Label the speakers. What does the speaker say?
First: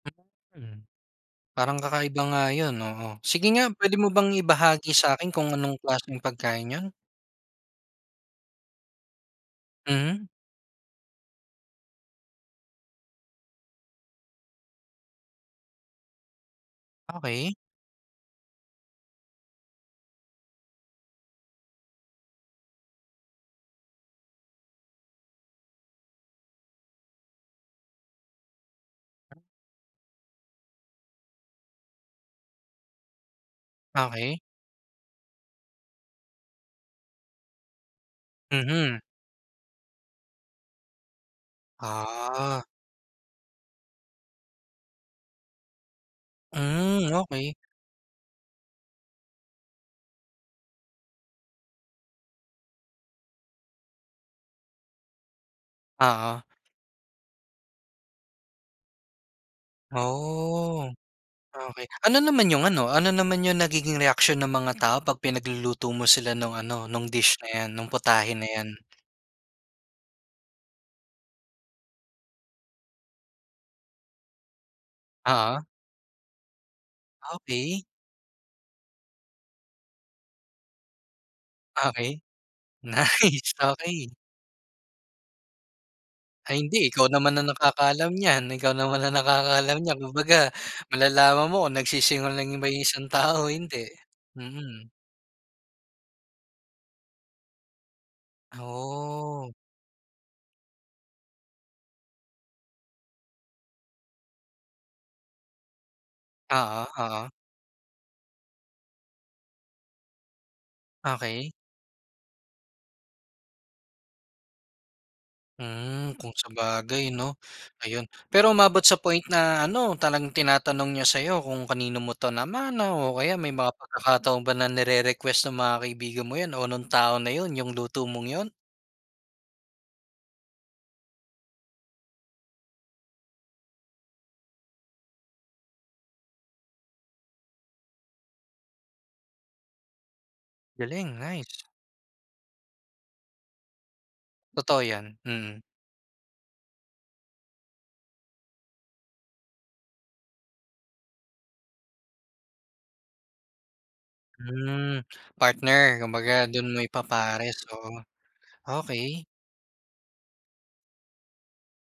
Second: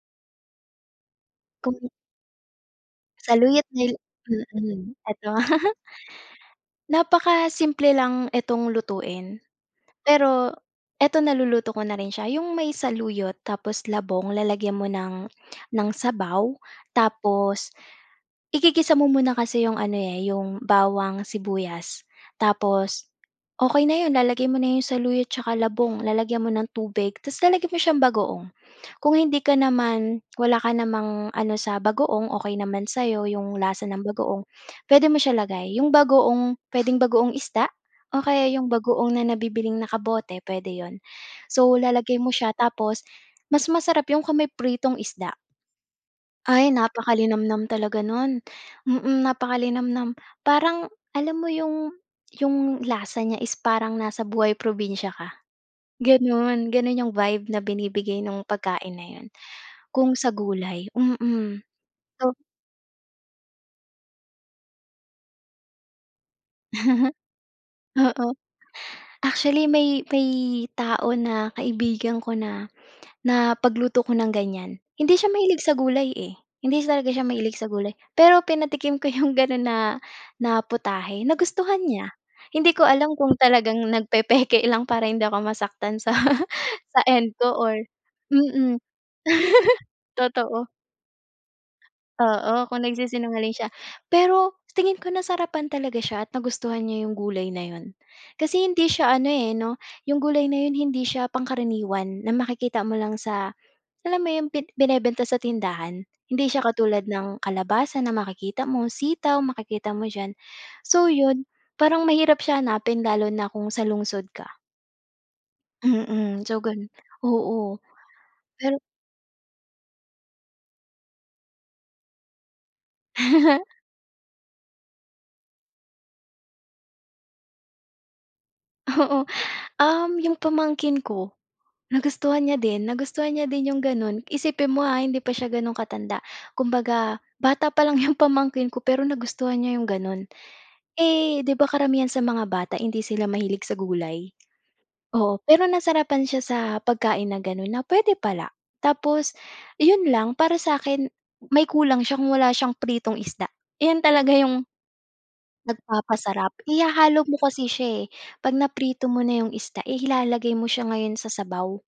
Speaker 1: Mm. Parang
Speaker 2: Kung.
Speaker 1: kakaiba nga yun, oo. Sige
Speaker 2: Saluyot
Speaker 1: nga
Speaker 2: nil
Speaker 1: pwede mo bang
Speaker 2: mm.
Speaker 1: ibahagi sa'kin
Speaker 2: Eto.
Speaker 1: kung anong klaseng pagkain yun?
Speaker 2: Napakasimple lang itong lutuin.
Speaker 1: Mhm.
Speaker 2: Pero eto naluluto ko na rin siya, yung may saluyot, tapos labong, lalagyan mo ng, ng sabaw,
Speaker 1: Okey.
Speaker 2: tapos, igigisa mo muna kasi yung ano, eh, yung bawang, sibuyas, tapos okey na 'yon lalagay mo na 'yong saluyot, 'tsaka labong, lalagyan mo ng tubig, tas lalagyan mo siyang bagoong. Kung hindi ka naman wala ka namang ano sa bagoong okey naman sayo yung lasa ng
Speaker 1: Okey.
Speaker 2: bagoong, pwede mo siya lagay, yung bagoong. Pwedeng bagoong isda, o kaya yung
Speaker 1: Mhm.
Speaker 2: bagoong na nabibiling naka bote pwede yun. So lalagay mo siya
Speaker 1: Ah.
Speaker 2: tapos, mas masarap yun kung may pritong isda. Ay
Speaker 1: Mm.
Speaker 2: napaka
Speaker 1: Okey.
Speaker 2: linamnam talaga nun. Mm. Napaka linamnam. Parang alam mo yung yung lasa niya is parang nasa buhay probinsya ka,
Speaker 1: Oo.
Speaker 2: ganun, ganun yung vibe na binibigay nung pagkain na yun, kung sa
Speaker 1: Oh.
Speaker 2: gulay, mm
Speaker 1: Okey. Ano
Speaker 2: to
Speaker 1: naman yung ano, ano naman yung nagiging reaksyon ng mga tao 'pag pinagluluto mo sila nung ano, nung dish na yan, nung
Speaker 2: Oo.
Speaker 1: putahe na yan?
Speaker 2: Actually may may tao na kaibigan ko na na pagluto ko ng ganyan. Hindi siya mahilig
Speaker 1: Oo.
Speaker 2: sa gulay, eh, hindi talaga siya mahilig sa
Speaker 1: Okey.
Speaker 2: gulay. Pero pinatikim ko yung ganun na na putahe, nagustuhan niya.
Speaker 1: Okey,
Speaker 2: Hindi ko alam kung
Speaker 1: nice,
Speaker 2: talagang
Speaker 1: okey.
Speaker 2: nagpepeke lang para hindi ako masaktan sa
Speaker 1: Ay hindi,
Speaker 2: sa
Speaker 1: ikaw
Speaker 2: end
Speaker 1: naman
Speaker 2: ko
Speaker 1: ang
Speaker 2: or,
Speaker 1: nakakaalam nyan, ikaw
Speaker 2: mm.
Speaker 1: naman ang nakakaalam niyan. 'Kumbaga
Speaker 2: Totoo.
Speaker 1: malalaman mo kung nagsisinungaling ba
Speaker 2: Oo.
Speaker 1: yung
Speaker 2: Kung
Speaker 1: isang tao o
Speaker 2: nagsisinungaling siya.
Speaker 1: hindi,
Speaker 2: Pero sa
Speaker 1: mm.
Speaker 2: tingin ko na sarapan talaga siya at nagustuhan niya yung gulay na yun. Kasi hindi siya ano, eh,
Speaker 1: Oh.
Speaker 2: 'no? Yung gulay na yun hindi siya pangkaraniwan na makikita mo lang sa, alam mo 'yun, pi binebenta sa tindahan, hindi siya
Speaker 1: Oo.
Speaker 2: katulad
Speaker 1: Oo.
Speaker 2: ng kalabasa na makikita mo, sitaw makikita mo diyan. So yun,
Speaker 1: Okey.
Speaker 2: parang mahirap siya hanapin lalo na kung sa lungsod ka.
Speaker 1: Mm, kung
Speaker 2: Mm. So ganon,
Speaker 1: sabagay 'no.
Speaker 2: oo.
Speaker 1: Ayun. Pero
Speaker 2: Pero.
Speaker 1: umabot sa point na ano, talagang tinatanong niya sayo kung kanino mo 'to namana, o kaya may mga pagkakataon ba na nirerequest ng mga kaibigan mo yan o nung tao na yun, yung luto mong yun?
Speaker 2: Oo. Um, yung pamangkin ko nagustuhan niya din, nagustuhan niya din yung gano'n, isipin mo, ha, hindi pa siya gano'n katanda, 'kumbaga bata pa lang 'yong pamangkin ko, pero nagustuhan niya 'yong gano'n.
Speaker 1: Galing,
Speaker 2: Eh, 'di
Speaker 1: nice.
Speaker 2: ba karamihan sa mga bata hindi sila mahilig sa gulay?
Speaker 1: Totoo yan,
Speaker 2: Oo.
Speaker 1: mm.
Speaker 2: Pero nasarapan siya sa pagkain na ganon, na pwede pala. Tapos yun lang, para sa akin may kulang siya kung wala siyang pritong isda. Ayan talaga yung,
Speaker 1: Mm. Partner, 'kumbaga
Speaker 2: nagpapasarap.
Speaker 1: dun mo
Speaker 2: Ihahalo mo
Speaker 1: ipapares,
Speaker 2: kasi
Speaker 1: oo,
Speaker 2: siya, eh, 'pag naprito mo
Speaker 1: okey.
Speaker 2: na yung isda, eh, ilalagay mo siya ngayon sa sabaw.